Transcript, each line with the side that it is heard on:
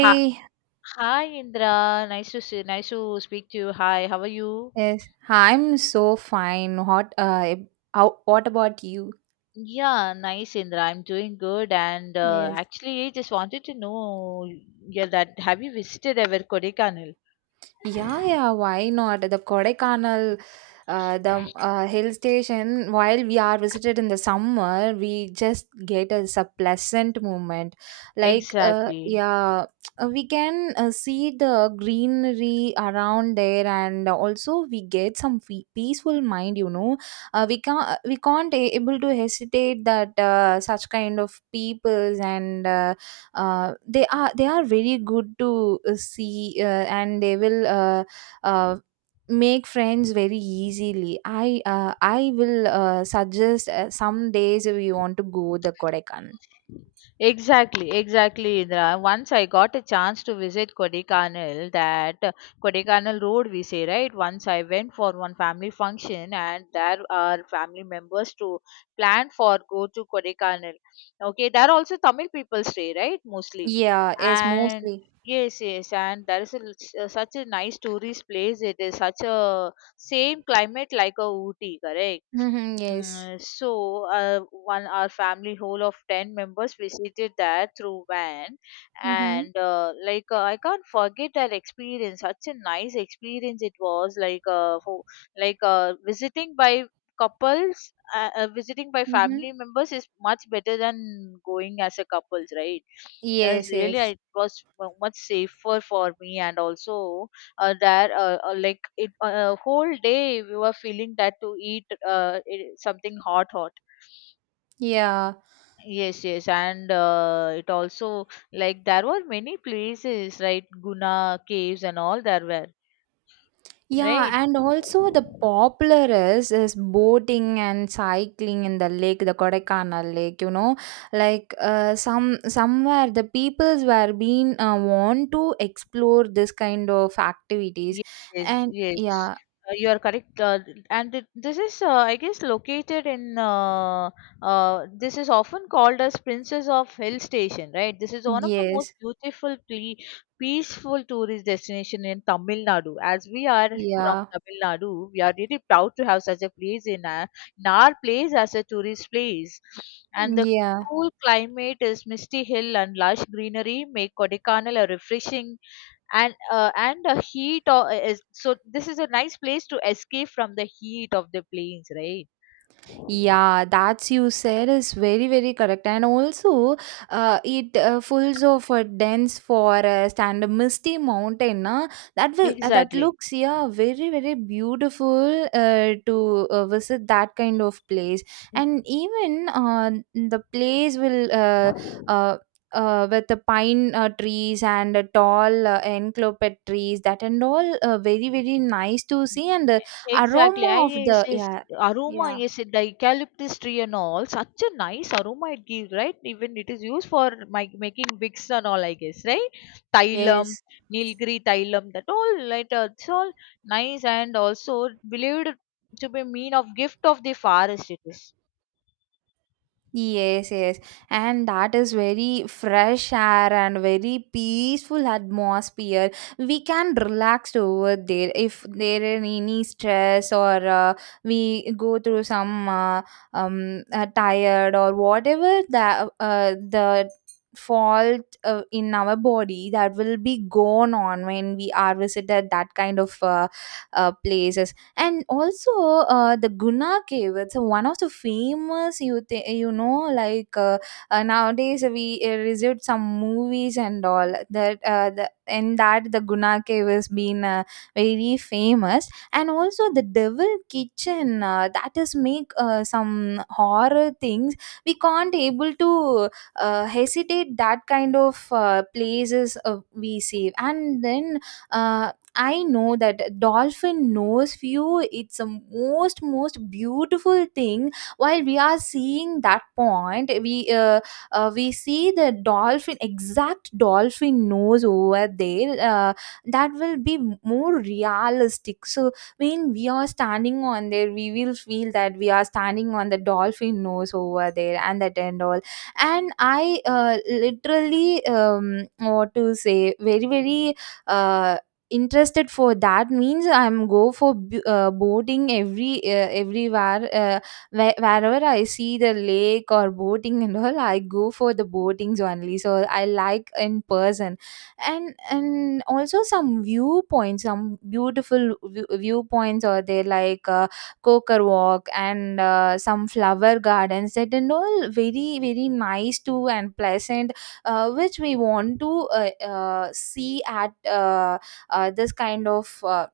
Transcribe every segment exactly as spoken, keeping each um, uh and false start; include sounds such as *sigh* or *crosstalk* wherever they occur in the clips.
left: Hi, hi Indra. Nice to see, nice to speak to you. Hi, how are you?
right: yes, I'm so fine. What, uh, ab- how, what about you?
left: Yeah, nice Indra. I'm doing good. And uh,
right: Yes.
left: actually, just wanted to know, yeah, that have you visited ever Kodaikanal?
right: Yeah, yeah, why not? The Kodaikanal, uh, the uh, hill station, while we are visited in the summer, we just get as a pleasant moment. Like, uh,
left: Exactly.
right: yeah, uh, we can uh, see the greenery around there, and also we get some fe- peaceful mind, you know. Uh, we can't, we can't a- able to hesitate that uh, such kind of peoples and uh, uh, they are they are very good to uh, see uh, and they will uh, uh, make friends very easily. I uh, i will uh, suggest uh, some days if you want to go the Kodaikanal.
left: Exactly, exactly, Indra. Once I got a chance to visit Kodaikanal, that uh, Kodaikanal Road, we say, right? Once I went for one family function, and there are family members to plan for go to Kodaikanal. Okay, there also Tamil people stay, right? Mostly,
right: Yeah. Yes,
left: and
right: mostly.
left: yes, yes, and there is a, l- s- uh, such a nice tourist place. It is such a same climate like a Ooty, correct?
right: Mm-hmm, yes.
left: Mm, so uh, one our family whole of ten members visited that through van,
right: Mm-hmm,
left: and uh, like uh, I can't forget that experience. Such a nice experience it was, like uh, for, like uh, visiting by couples uh, uh, visiting by
right: mm-hmm.
left: family members is much better than going as a couples, right? That's
right: Yes,
left: really, I-
right: yes.
left: it was mu- much safer for me, and also uh, there, uh, uh, like it uh, whole day we were feeling that to eat, uh, i- something hot hot.
right: Yeah.
left: Yes, yes, and uh, it also, like, there were many places, right? Guna caves and all, there were.
right: Yeah,
left: Right.
right: and also the popular is is boating and cycling in the lake, the Kodaikanal lake. You know, like uh, some somewhere the peoples were being uh, want to explore this kind of activities,
left: Yes,
right: and
left: yes,
right: yeah.
left: uh, you are correct. Uh, and it, this is, uh, I guess, located in. Uh, uh, this is often called as Princess of Hill Station, right? This is one of the most
right: Yes,
left: beautiful, ple- peaceful tourist destination in Tamil Nadu. As we are from
right: yeah,
left: Tamil Nadu, we are really proud to have such a place in our, in our place as a tourist place. And the
right: yeah.
left: cool climate is misty hill and lush greenery make Kodaikanal a refreshing, and uh, and the heat o- uh, is, so this is a nice place to escape from the heat of the plains, right?
right: Yeah, that's you said is very very correct, and also uh, it uh, fulls of a dense forest and a misty mountain. Uh, that will uh, that
left: Exactly.
right: looks yeah very very beautiful uh, to uh, visit that kind of place, and even uh, the place will uh, uh, uh, with the pine uh, trees and uh, tall uh, encloped trees that and all uh, very very nice to see and the
left: Exactly. I
right: aroma of
left: Yes,
right: the
left: yes.
right: yeah.
left: Aroma,
right: Yeah.
left: yes, the eucalyptus tree and all. Such a nice aroma it gives, right? Even it is used for my, making wicks and all, I guess, right? Thailam,
right: Yes,
left: Nilgiri Thailam, that all, right? uh, It's all nice, and also believed to be mean of gift of the forest it is.
right: yes, yes. And that is very fresh air and very peaceful atmosphere. We can relax over there if there is any stress, or uh, we go through some uh, um uh, tired or whatever the uh, the fault uh, in our body that will be gone on when we are visited that kind of uh, uh, places, and also uh, the Guna cave, it's uh, one of the famous. You th- you know like uh, uh, nowadays we uh, received some movies and all, that uh, the in that the Guna cave has been uh, very famous, and also the Devil Kitchen, uh, that is make uh, some horror things we can't able to uh, hesitate that kind of uh, places uh, we see. And then uh, I know that dolphin nose view, it's the most most beautiful thing. While we are seeing that point, we uh, uh, we see the dolphin, exact dolphin nose over there. Uh, that will be more realistic, so when we are standing on there, we will feel that we are standing on the dolphin nose over there and that and all. And I uh, literally, um, what to say, very very Uh, interested for that. Means I'm go for b- uh, boating every uh, everywhere. Uh, where, wherever I see the lake or boating and all, I go for the boatings only, so I like in person. And and also some viewpoints, some beautiful view, viewpoints are there, like uh, coker walk and uh, some flower gardens that and all. Very very nice too and pleasant, uh, which we want to uh, uh, see at uh, uh, this kind of uh,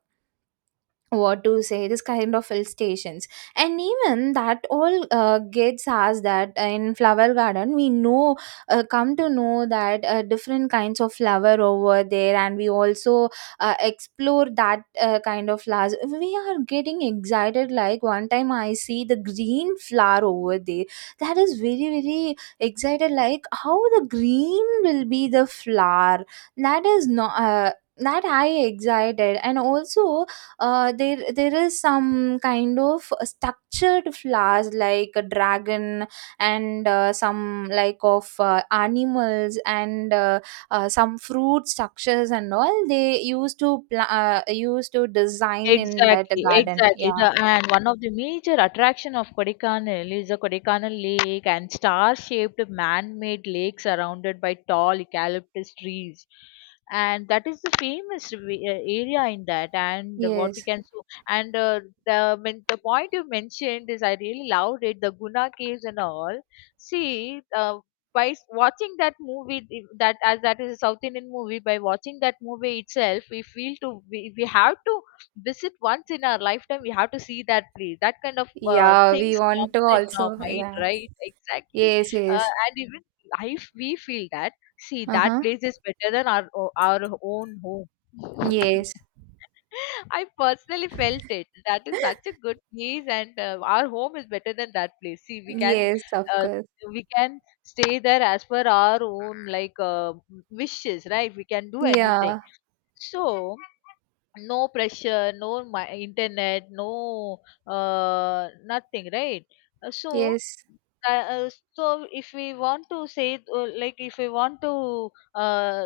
right: what to say, this kind of hill stations. And even that all uh, gets us that uh, in flower garden, we know, uh, come to know that uh, different kinds of flower over there, and we also uh, explore that uh, kind of flowers. We are getting excited, like one time I see the green flower over there. That is very very excited, like how the green will be the flower. That is not uh, that I excited. And also uh, there there is some kind of structured flowers like a dragon, and uh, some like of uh, animals and uh, uh, some fruit structures, and all they used to pla- uh, used to design in that
left: Exactly,
right: garden.
left: exactly. The,
right: Yeah.
left: and one of the major attraction of Kodaikanal is the Kodaikanal Lake and star-shaped man-made lake surrounded by tall eucalyptus trees. And that is the famous, re- uh, area in that. And what we
right: Yes.
left: can, so, and uh, the men- the point you mentioned is, I really loved it. The Guna caves and all. See, uh, by s- watching that movie, if that, as that is a South Indian movie, by watching that movie itself, we feel to we, we have to visit once in our lifetime, we have to see that place, that kind of uh,
right: Yeah,
left: things
right: we want to
left: comes in
right: also.
left: our mind,
right: Yeah,
left: right? Exactly.
right: yes,
left: Uh,
right: yes.
left: and even, I f- we feel that, see, that
right: Uh-huh.
left: place is better than our o- our own home. *laughs*
right: Yes.
left: I personally felt it. That is such a
right: *laughs*
left: good place, and uh, our home is better than that place. See, we can
right: Yes, of
left: uh,
right: course.
left: we can stay there as per our own, like uh, wishes, right? We can do anything.
right: Yeah.
left: So, no pressure, no my internet, no, uh, nothing, right? Uh, So,
right: Yes.
left: uh, uh, so if we want to say, uh, like, if we want to uh,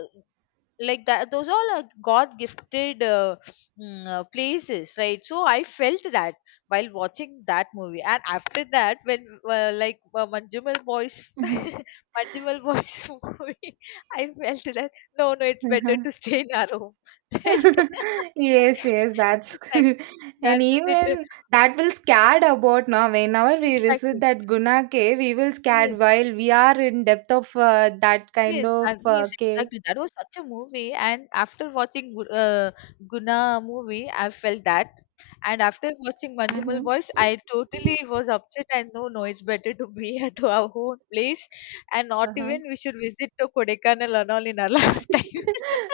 left: like that, those all are god gifted, uh, mm, uh, places, right? So I felt that, while watching that movie, and after that when, uh, like uh, Manjumal Boys.
right: *laughs*
left: *laughs* Manjumal Boys *laughs* movie, I felt that, no, no, it's better
right: Uh-huh.
left: to stay in our home. *laughs* Right.
right: *laughs* Yes, yes, that's.
left: *laughs*
right: *laughs*
left: Exactly. That
right: And
left: was it.
right: even that will scared about now. Whenever we visit
left: Exactly.
right: that Guna cave, we will
left: Yes.
right: scared while we are in depth of uh, that kind
left: Yes,
right: of
left: and yes,
right: uh, cave.
left: exactly. That was such a movie, and after watching, Gu- uh, Guna movie, I felt that, and after watching Manjumal Boys,
right: Mm-hmm.
left: I totally was upset. And no, no, it's better to be *laughs* at our own place, and not
right: Uh-huh.
left: even we should visit to Kodaikanal and all in our *laughs* lifetime.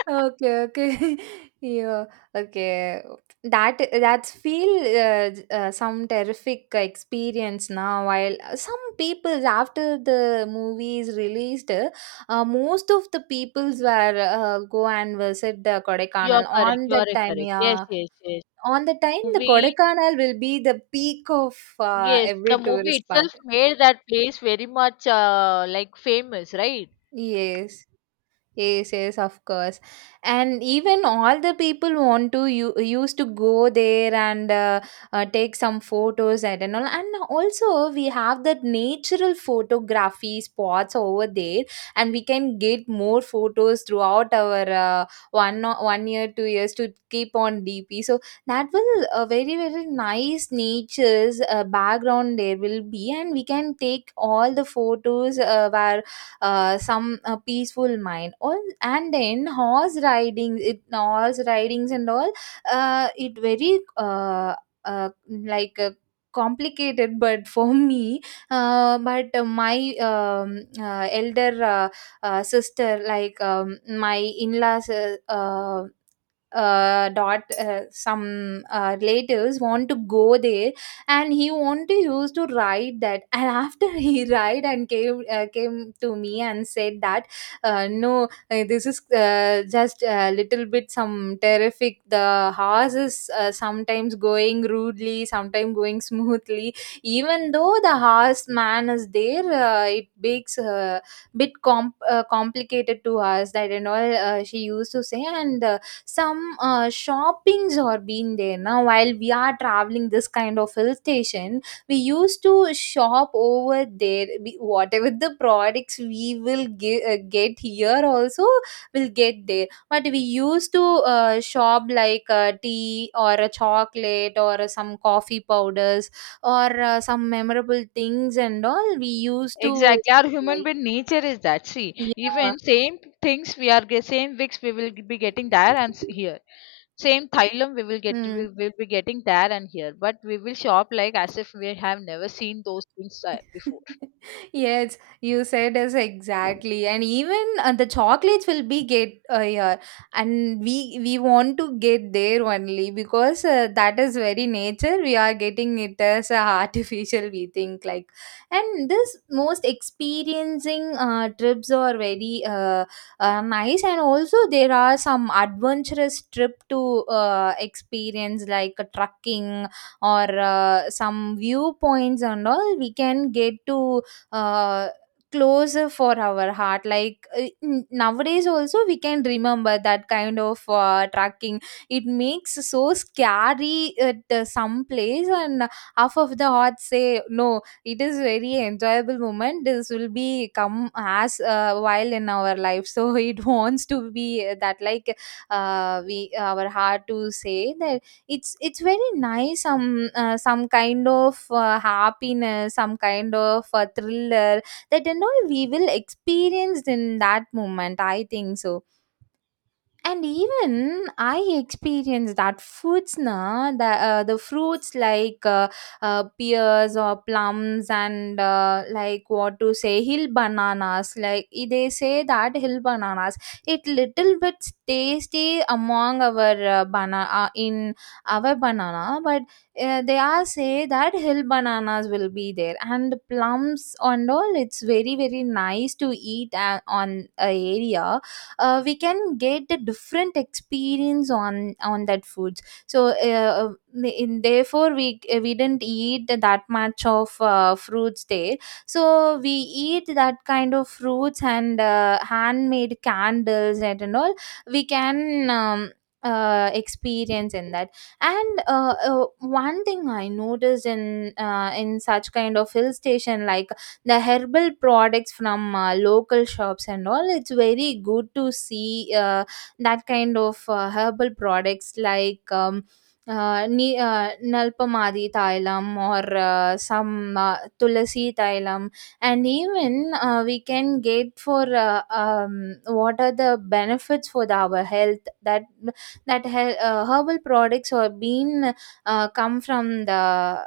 right: Okay, okay. *laughs* Yeah, okay. That that's feel, uh, j- uh, some terrific experience now. While some people's, after the movie is released, uh, most of the peoples were uh, go and visit the
left: You are
right: Kodaikanal
left: correct.
right: on
left: You are
right: that time.
left: correct. Yes,
right: Yeah,
left: yes, yes.
right: on the time the
left: Movie,
right: Kodaikanal will be the peak of uh,
left: yes, the
right: every
left: movie
right: tourist part.
left: itself made that place very much, uh, like, famous, right?
right: Yes. Yes, yes, of course. And even all the people want to, you used to go there, and uh, uh, take some photos and and all. And also we have that natural photography spots over there, and we can get more photos throughout our uh, one o- one year, two years to keep on D P. So that will uh, very very nice nature's uh, background there will be, and we can take all the photos uh, where uh, some uh, peaceful mind, all, and then horse riding, it horse ridings and all, uh, it very uh, uh, like uh, complicated *laughs* but for me, uh, but uh, my um, uh, elder uh, uh, sister, like um, my in-laws, uh, uh, uh, dot, uh, some uh, relatives want to go there, and he want to use to ride that, and after *laughs* he ride and came, uh, came to me and said that uh, no, uh, this is uh, just a little bit some terrific. The horse is uh, sometimes going rudely, sometimes going smoothly. Even though the horse man is there, uh, it makes a bit comp- uh, complicated to us, that and all, uh, she used to say. And uh, some uh, shoppings are being there now. While we are traveling this kind of hill station, we used to shop over there. We, whatever the products we will ge- uh, get here also, will get there, but we used to uh, shop like uh, tea or a chocolate or uh, some coffee powders or uh, some memorable things and all we used to
left: Exactly, our
right: buy.
left: human being nature is that. See,
right: Yeah.
left: even same things we are get, same wigs we will be getting there and s- here. Same thylum we will get we
right: Mm.
left: will be getting there and here. But we will shop like as if we have never seen those things uh, before.
right: Yes, you said us exactly, and even uh, the chocolates will be get uh, here, and we we want to get there only because uh, that is very nature. We are getting it as uh, artificial, we think, like. And this most experiencing uh, trips are very uh, uh, nice, and also there are some adventurous trip to uh, experience, like uh, trucking or uh, some viewpoints and all we can get to uh, closer for our heart. Like uh, n- nowadays also we can remember that kind of uh, tracking. It makes so scary at uh, some place, and half of the heart say no, it is very enjoyable moment. This will be come as a while in our life, so *laughs* it wants to be that, like uh, we, our heart to say that it's it's very nice. Some uh, some kind of uh, happiness, some kind of uh, thriller that, you know, we will experience in that moment, I think so. And even I experienced that foods na, the uh, the fruits like uh, uh, pears or plums, and uh, like what to say, hill bananas. Like i- they say that hill bananas, it little bit tasty among our uh, banana, uh, in our banana. But uh, they are say that hill bananas will be there, and plums and all, it's very very nice to eat uh, on a area. Uh, we can get the different experience on on that foods. So uh, in, therefore we uh, we didn't eat that much of uh, fruits there, so we eat that kind of fruits, and uh, handmade candles and and all we can um, uh, experience in that. And uh, uh, one thing I noticed in uh, in such kind of hill station, like the herbal products from uh, local shops and all, it's very good to see uh, that kind of uh, herbal products, like um, uh, ni- uh, Nalpamadi Thailam, or uh, some uh, Tulasi Thailam. And even uh, we can get for uh, um, what are the benefits for the, our health. That that he- uh, herbal products are being uh, come from the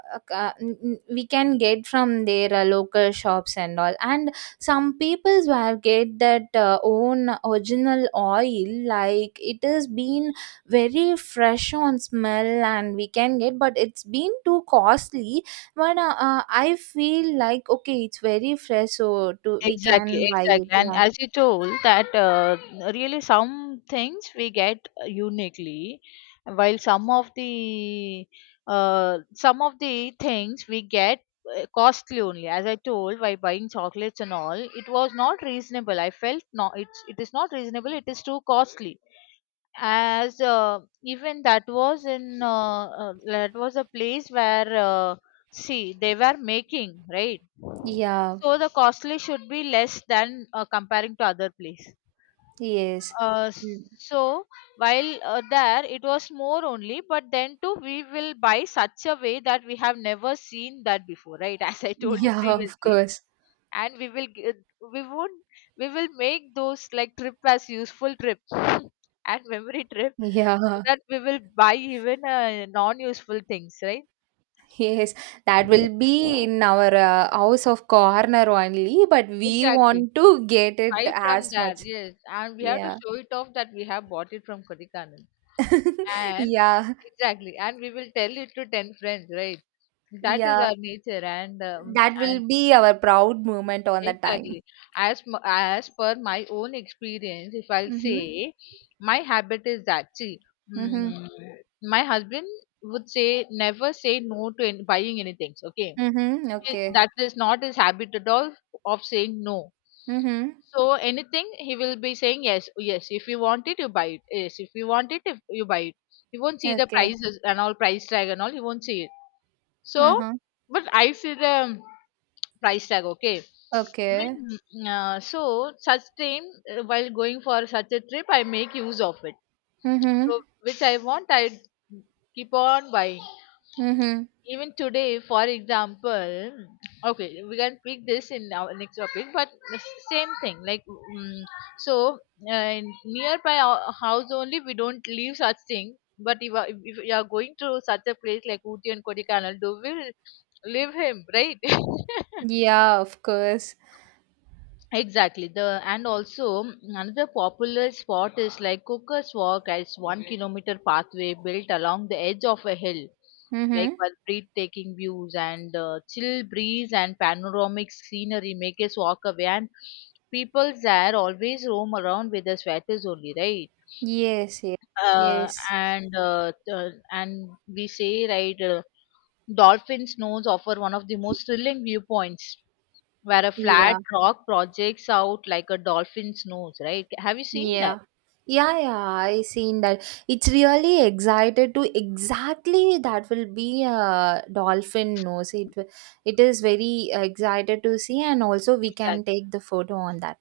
right: uh, uh, n- n- we can get from their uh, local shops and all. And some peoples will get that uh, own original oil, like it has been very fresh on smell, and we can get, but it's been too costly. But uh, uh, I feel like, okay, it's very fresh, so to, we
left: Exactly,
right: can buy it.
left: exactly. And
right: Yeah.
left: as you told that, uh, really some things we get, uh, uniquely, while some of the uh, some of the things we get, uh, costly only. As I told, while buying chocolates and all, it was not reasonable. I felt no, it's it is not reasonable. It is too costly. As uh, even that was in, uh, uh, that was a place where, uh, see, they were making, right?
right: Yeah.
left: So the costly should be less than, uh, comparing to other place.
right: Yes.
left: Uh,
right: Mm.
left: so while, uh, there it was more only, but then too we will buy such a way that we have never seen that before, right? *laughs* As I
right: *laughs*
left: told you
right: Yeah, of
left: previously,
right: course.
left: and we will g- we would we will make those like trip as useful trip, *laughs* and memory trip,
right: Yeah.
left: so that we will buy even, uh, non-useful things, right?
right: Yes, that will be in our uh, house of corner only, but we
left: Exactly.
right: want to get it
left: Buy from
right: as
left: there,
right: much.
left: yes. And we have to
right: Yeah.
left: show it off that we have bought it from Kodaikanal.
right: *laughs*
left: And
right: Yeah.
left: exactly, and we will tell it to ten friends, right? That is
right: Yeah.
left: our nature, and um,
right: That
left: and
right: will be our proud moment on that
left: exactly
right: time.
left: as m- as per my own experience, if I'll
right: Mm-hmm.
left: say, my habit is that. See,
right: Mm-hmm.
left: mm, my husband would say, never say no to any, buying anything. Okay,
right: Mm-hmm.
left: i-
right: Okay.
left: that is not his habit at all of saying no.
right: Mm-hmm.
left: So anything he will be saying yes, yes. If you want it, you buy it. Yes, if you want it, if you buy it. He won't see the
right: Okay.
left: prices and all, price tag and all. He won't see it. So,
right: Uh-huh.
left: but I see the price tag. Okay.
right: Okay.
left: Even, uh, so, such time, uh, while going for such a trip, I make use of it.
right: Mm-hmm.
left: So which I want, I keep on buying,
right: Mm-hmm.
left: even today. For example, okay, we can pick this in our next topic. But the, s- same thing, like, mm so, uh, nearby our house only, we don't leave such thing. But if, uh, if if you are going to such a place like Uti and Kodaikanal, do we will leave him, right? *laughs*
right: Yeah, of course.
left: Exactly. The And also, mm, another popular spot is like Cooker's Walk, as one kilometer pathway built along the edge of a hill, like,
right: Mm-hmm.
left: with breathtaking views and, uh, chill breeze and panoramic scenery make us walk away. And people there always roam around with the sweaters only, right?
right: Yes, yes,
left: Uh,
right: yes.
left: and uh, uh, and we say, right, uh, dolphin snows offer one of the most thrilling viewpoints, where a flat
right: Yeah.
left: rock projects out like a dolphin's nose, right? Have you seen that?
right: Yeah. Yeah, yeah, I seen that. It's really excited to exactly that will be a dolphin nose. It will- it is very excited to see, and also we can
left: Exactly.
right: take the photo on that.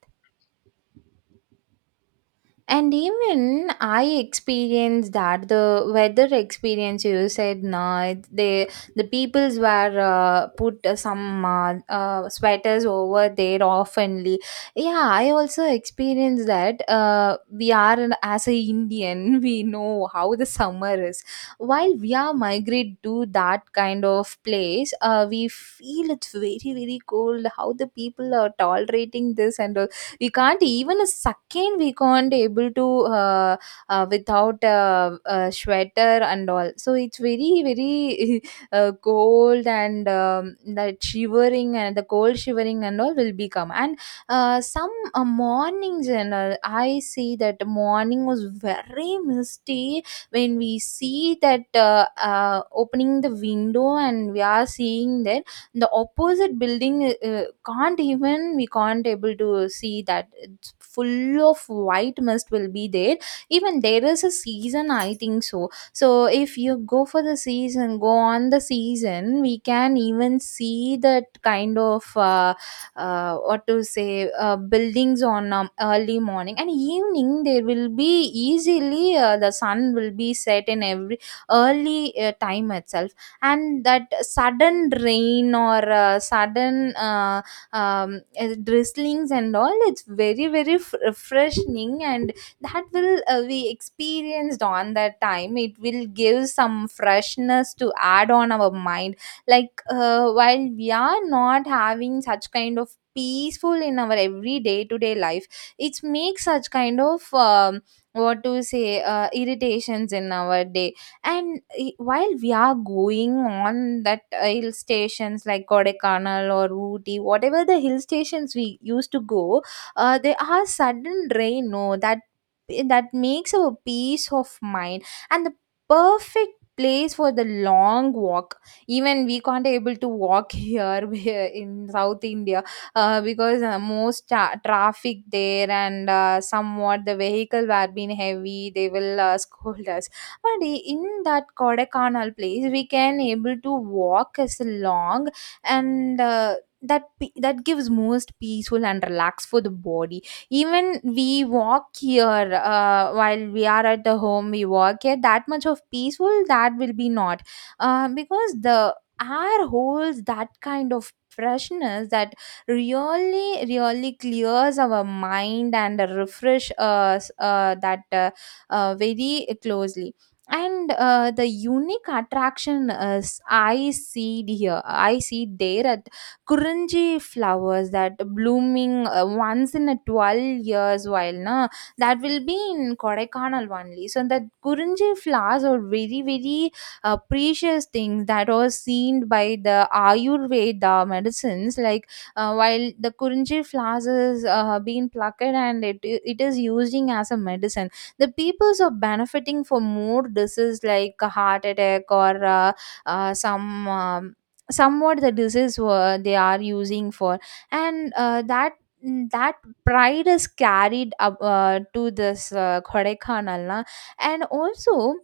right: And even I experienced that the weather experience you said no, it- they the peoples were uh, put uh, some uh, uh, sweaters over there oftenly. Yeah, I also experienced that. Uh, we are an- as a Indian, *laughs* we know how the summer is. While we are migrate to that kind of place, uh, we feel it's very very cold. How the people are tolerating this and all, we can't even a second we can't able to uh, uh, without uh, a sweater and all, so it's very very *laughs* uh, cold, and um, that shivering and the cold shivering and all will become. And uh, some uh, mornings and all, I see that morning was very misty when we see that, uh, uh, opening the window and we are seeing that the opposite building, uh, uh, can't even we can't able to see that, it's full of white mist will be there. Even there is a season, I think so, so if you go for the season, go on the season, we can even see that kind of uh, uh, what to say, uh, buildings on um, early morning. And evening, there will be easily uh, the sun will be set in every early uh, time itself. And that sudden rain or uh, sudden uh, um, uh, drizzlings and all, it's very very f- refreshing, and that will, uh, we experienced on that time, it will give some freshness to add on our mind. Like, uh, while we are not having such kind of peaceful in our every day to day life, it makes such kind of um, what to say, uh, irritations in our day. And i- while we are going on that uh, hill stations like Kodaikanal or Ooty, whatever the hill stations we used to go, uh, there are sudden rain. No, that, eh, that makes a peace of mind, and the perfect place for the long walk. Even we can't able to walk here *laughs* where in South India, uh, because uh, most tra- traffic there, and uh, somewhat the vehicle were being heavy, they will uh, *laughs* scold us. But i- in that Kodaikanal place, we can able to walk as long. And uh, that pe- that gives most peaceful and relax for the body. Even we walk here, uh, while we are at the home, we walk here, that much of peaceful that will be not, uh, because the air holds that kind of freshness, that really really clears our mind and refresh us, uh, that uh, uh, very closely. And uh, the unique attraction is, I see it here, I see it there at kurunji flowers that blooming uh, once in a twelve years, while na that will be in Kodaikanal only. So that kurunji flowers are very very uh, precious things that are seen by the ayurveda medicines, like uh, while the kurunji flowers is uh, being plucked, and it it is using as a medicine, the peoples are benefiting for more disease like a heart attack, or uh, uh, some um, somewhat the disease were they are using for. And uh, that, mm, that pride is carried up uh, to this uh, Kodaikanal na. And also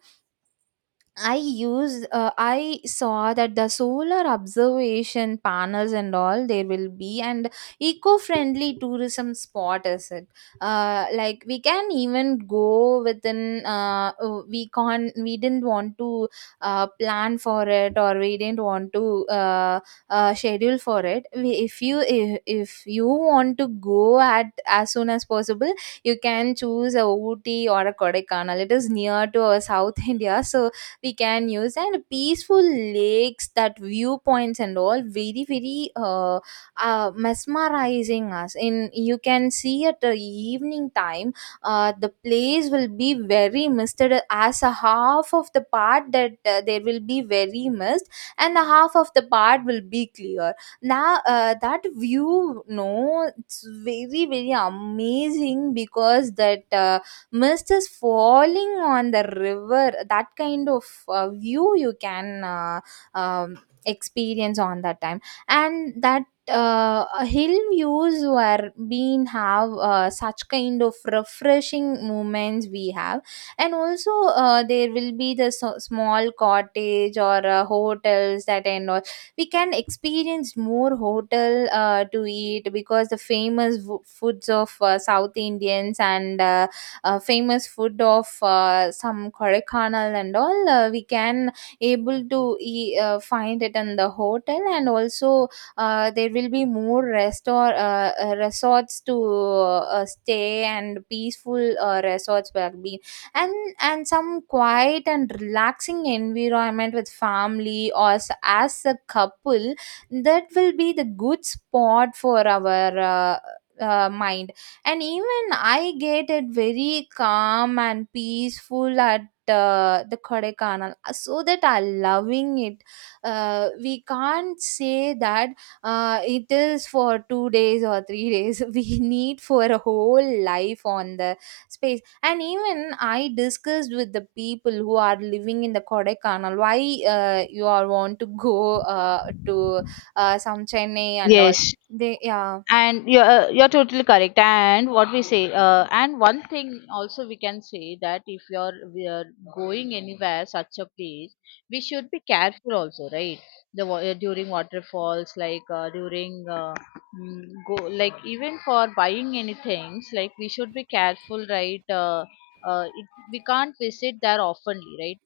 right: I use. uh, I saw that the solar observation panels and all there will be, and eco-friendly tourism spot is it. Uh, like we can even go within, uh, uh, we can't, we didn't want to uh, plan for it, or we didn't want to uh, uh, schedule for it. We, if you if, if you want to go at as soon as possible, you can choose a Ooty or a Kodaikanal. It is near to our South *laughs* India, so we can use and peaceful lakes, that viewpoints and all very very uh, uh, mesmerizing us. In, you can see at the evening time, uh, the place will be very misted, as a half of the part, that uh, there will be very mist, and the half of the part will be clear. Now, uh, that view no, it's very very amazing because that uh, mist is falling on the river, that kind of uh, view you can, uh, um, experience on that time. And that uh, hill views were being have uh, such kind of refreshing moments we have. And also uh, there will be the so- small cottage or uh, hotels that and all, we can experience more hotel uh, to eat, because the famous w- foods of uh, south indians, and uh, uh, famous food of uh, some Kodaikanal and all, uh, we can able to e- uh, find it in the hotel. And also uh, there will be more restaur uh, uh, resorts to uh, stay, and peaceful uh, resorts will be, and and some quiet and relaxing environment with family or s- as a couple, that will be the good spot for our uh, uh, mind. And even I get it very calm and peaceful at uh, the Kodaikanal. Uh, so that I loving it. Uh, we can't say that uh, it is for two days or three days. *laughs* We need for a whole life on the space. And even I discussed with the people who are living in the Kodaikanal, why uh, you all want to go uh, to uh, some Chennai and all.
left: Yes,
right: They yeah.
left: and you're uh, you're totally correct. And what we say, uh, and one thing also we can say, that if you're we are going anywhere such a place, we should be careful also, right? The, wa- uh, during waterfalls, like uh, during, uh, mm, go, like, even for buying any things, like, we should be careful, right? Uh, uh, it, we can't visit there oftenly, right?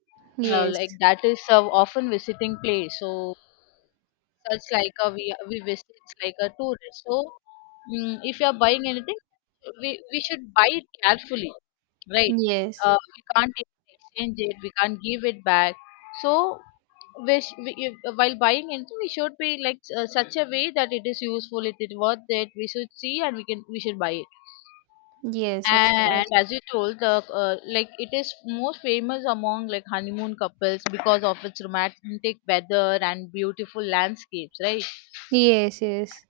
left: uh,
right: Yes,
left: Like that is, uh, often visiting place, so such like a, we we visit like a tourist, so, mm, if you are buying anything, we we should buy it carefully, right?
right: yes.
left: Uh, we can't even exchange it, we can't give it back. So, we, sh- we, if- uh, while buying anything, we should be, like uh, such a way that it is useful, it is worth it, we should see, and we can we should buy it.
right: Yes, of
left: And
right: course.
left: as you told, the uh, like, it is most famous among like honeymoon couples because of its romantic weather and beautiful landscapes, right?
right: Yes, yes.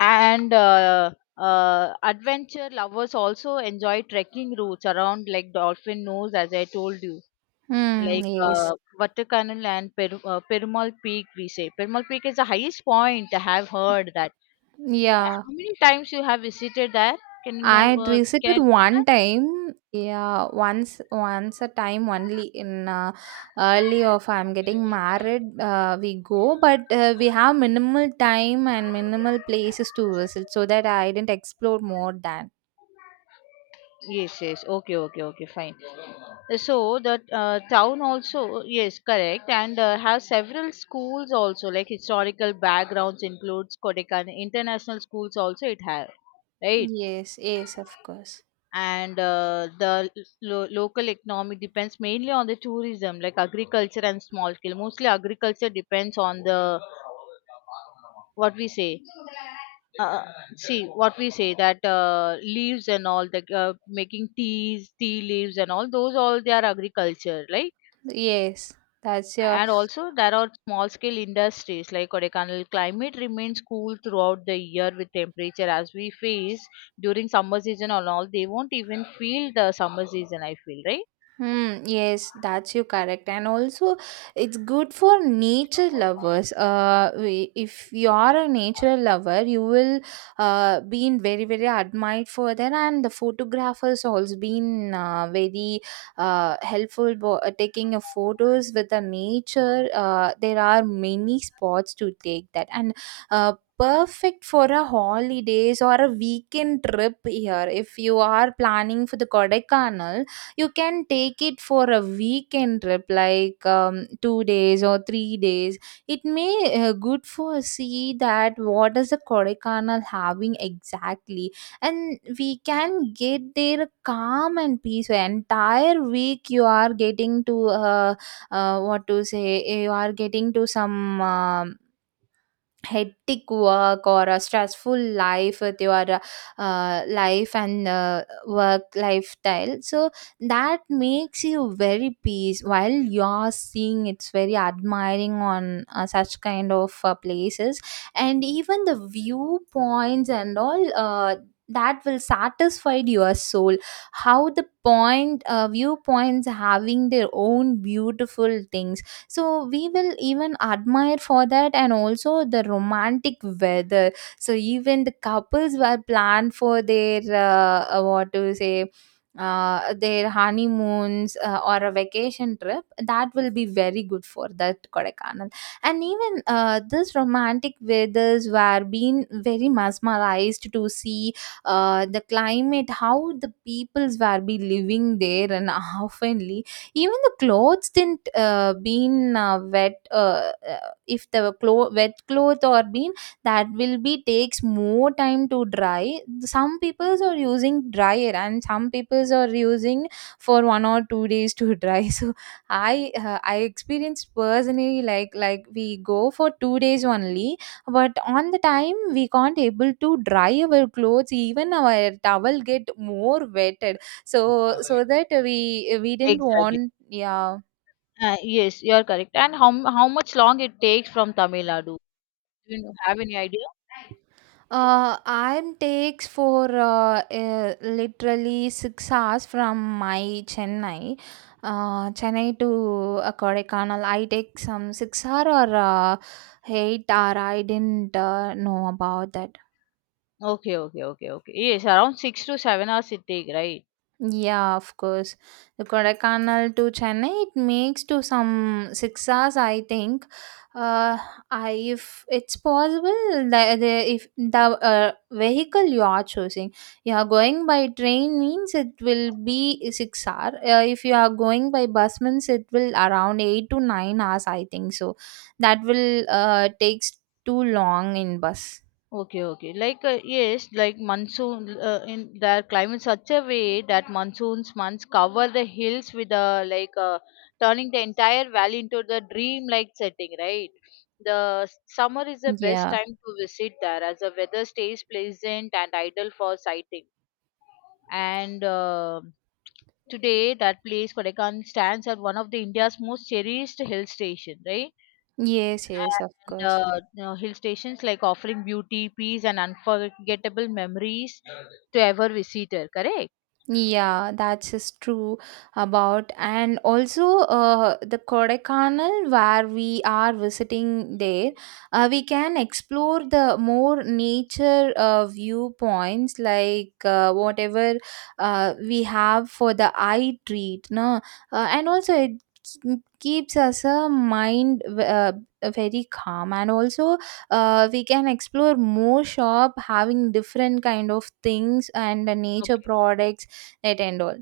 left: And, uh, uh, adventure lovers also enjoy trekking routes around like Dolphin Nose, as I told you,
right: Hmm,
left: like
right: yes.
left: uh, Vatakanal and, per- uh, Perumal Peak. We say Perumal Peak is the highest point. I have heard that. Uh,
right: Yeah.
left: How many times you have visited that? Can you
right: I
left: know?
right: had
left: Uh, can
right: visited
left: I know that?
right: one time. Yeah, once once a time only, in uh, early of I'm getting married, uh, we go, but uh, we have minimal time and minimal places to visit, so that I didn't explore more than.
left: Yes, yes. Okay, okay, okay, Fine. So the, uh, town also, yes, correct, and, uh, has several schools also, like, historical backgrounds includes Kodaikanal international schools also it has, right?
right: Yes, yes, of course.
left: And, uh, the, lo- local economy depends mainly on the tourism, like agriculture and small scale, mostly agriculture depends on the, what we say, uh, see, what we say, that, uh, leaves and all, the, uh, making teas, tea leaves and all, those all they are agriculture, like.
right: Yes. That's your.
left: And also, there are small scale industries like Kodaikanal. Climate remains cool throughout the year with temperature as we face during summer season and all. They won't even feel the summer season, I feel, right?
right: Hmm, yes, that's you correct. And also, it's good for nature lovers. Uh we- if you are a nature lover, you will uh been very, very admired for that. And the photographers also been uh, very uh helpful, bo- uh, taking a photos with the nature. Uh there are many spots to take that, and uh perfect for a holidays or a weekend trip here. If you are planning for the Kodaikanal, you can take it for a weekend trip, like um, two days or three days, it may uh, good for see that what is the Kodaikanal having exactly. And we can get there calm and peace. Entire week you are getting to, uh, uh, what to say, you are getting to some um hectic work or a stressful life with your uh, uh, life and uh, work lifestyle. So that makes you very peace while you're seeing, it's very admiring on uh, such kind of uh, places. And even the viewpoints and all, uh, that will satisfy your soul, how the point uh, viewpoints having their own beautiful things. So we will even admire for that, and also the romantic weather. So even the couples were planned for their uh, uh, what to say, uh, their honeymoons uh, or a vacation trip, that will be very good for that Kodaikanal. And even uh, this romantic weathers were being very mesmerized to see uh, the climate, how the peoples were be living there, and *laughs* how friendly. Even the clothes didn't uh, been uh, wet. uh, uh, if the clo- wet cloth or been, that will be takes more time to dry. Some peoples are using dryer, and some peoples are using for one or two days to dry. *laughs* So i uh, I experienced personally, like like we go for two days only, but on the time we can't able to dry our clothes, even our towel get more wet. So, so that we we didn't
left: Exactly.
right: want, yeah.
left: Uh, yes, you are correct. And, how, how much long it takes from Tamil Nadu? Do you have any idea?
right: Uh, I'm takes for uh, uh, literally six hours from my Chennai, uh, Chennai to uh, Kodaikanal. I take some six hour or uh, eight hour. I didn't uh, know about that.
left: Okay, okay, okay, okay. Yes, around six to seven hours it take, right?
right: Yeah, of course. The Kodaikanal to Chennai, it makes to some six hours, I think. Uh, I, if it's possible, the, the if the uh, vehicle you are choosing, you are going by train means it will be six hour. Uh, if you are going by bus means it will around eight to nine hours, I think. So that will uh takes too long in bus.
left: Okay, okay. Like uh, yes, like monsoon. Uh, in their climate such a way that monsoons months cover the hills with a, like uh, turning the entire valley into the dream-like setting, right? The, s- summer is the best
right: Yeah.
left: time to visit there as the weather stays pleasant and ideal for sighting. And, uh, today, that place Kodaikanal stands as one of the India's most cherished hill station, right?
right: Yes. Yes. Of
left: And,
right: course.
left: uh, you know, hill stations like offering beauty, peace, and unforgettable memories to ever visitor. Correct?
right: Yeah, that's is true about. And also uh, the Kodaikanal where we are visiting there, uh, we can explore the more nature uh, viewpoints, like, uh, whatever uh, we have for the eye treat, no, uh, and also it k- keeps us a mind uh, very calm. And also uh, we can explore more shop having different kind of things and the nature
left: Okay.
right: products. Right and all.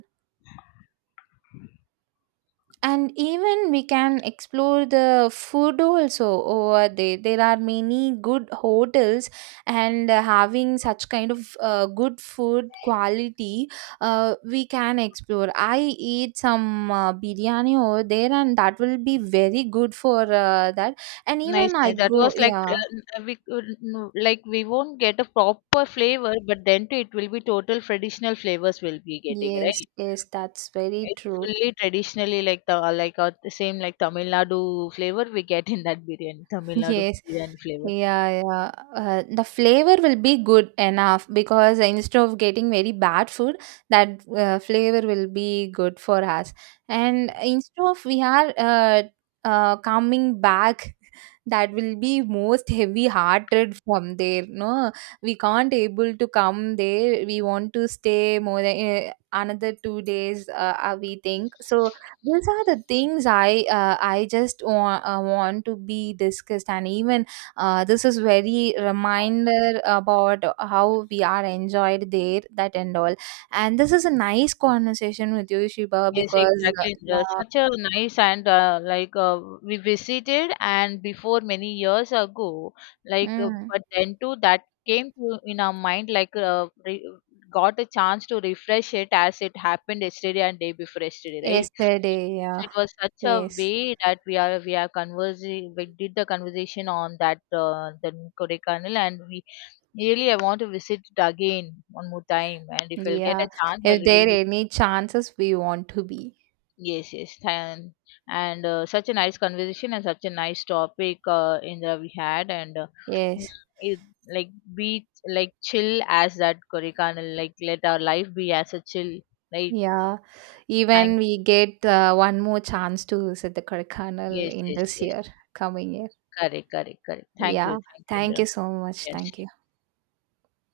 right: And even we can explore the food also over there. There are many good hotels, and uh, having such kind of uh, good food quality, uh, we can explore. I eat some uh, biryani over there, and that will be very good for uh, that. And
left: Nice,
right: even I
left: nice. That
right: go,
left: was like uh,
right: yeah.
left: n- we could- no, like, we won't get a proper flavor, but then too it will be total traditional flavors we'll be getting,
right: Yes,
left: right?
right: yes, that's very
left: It's
right: true.
left: fully traditionally, like, the like uh, the same, like Tamil Nadu flavor we get in that biryani, Tamil Nadu
right: Yes.
left: biryani flavor.
right: Yeah, yeah. Uh, the flavor will be good enough, because instead of getting very bad food, that uh, flavor will be good for us. And instead of we are uh, uh, coming back, *laughs* that will be most heavy-hearted from there. No, we can't able to come there, we want to stay more than uh, another two days. Uh, uh, we think so. These are the things I uh, I just want, uh, want to be discussed. And even uh, this is very reminder about how we are enjoyed there that and all, and this is a nice conversation with you Shiba,
left: Yes,
right: because
left: exactly.
right: uh,
left: Indra.
right: yeah.
left: Such a nice. And, uh, like uh, we visited, and before many years ago, like uh,
right: Mm,
left: but then too that came to in our mind, like uh, re- got a chance to refresh it as it happened yesterday and day before yesterday, right?
right: yesterday
left: So
right: yeah.
left: it was such a
right: Yes,
left: way that we are we are conversing. We did the conversation on that, uh, the Kodaikanal, and we, really, I want to visit it again one more time and if we'll get
right: yeah.
left: a chance, I
right: If there
left: will.
right: any chances we want to be.
left: Yes, yes, and, and uh, such a nice conversation and such a nice topic, uh, Indra, we had, and, uh, mm,
right: Yes,
left: it, like, be like chill as that Kodaikanal, like, let our life be as a chill, right?
right: yeah,
left: Thank
right: even we
left: you.
right: get uh, one more chance to visit the Kodaikanal
left: Yes,
right: in
left: yes,
right: this
left: yes.
right: year, coming year.
left: Correct, correct, correct. Thank you,
right: Yeah.
left: thank you,
right: Thank
left: Indra.
right: you so much.
left: Yes.
right: Thank you.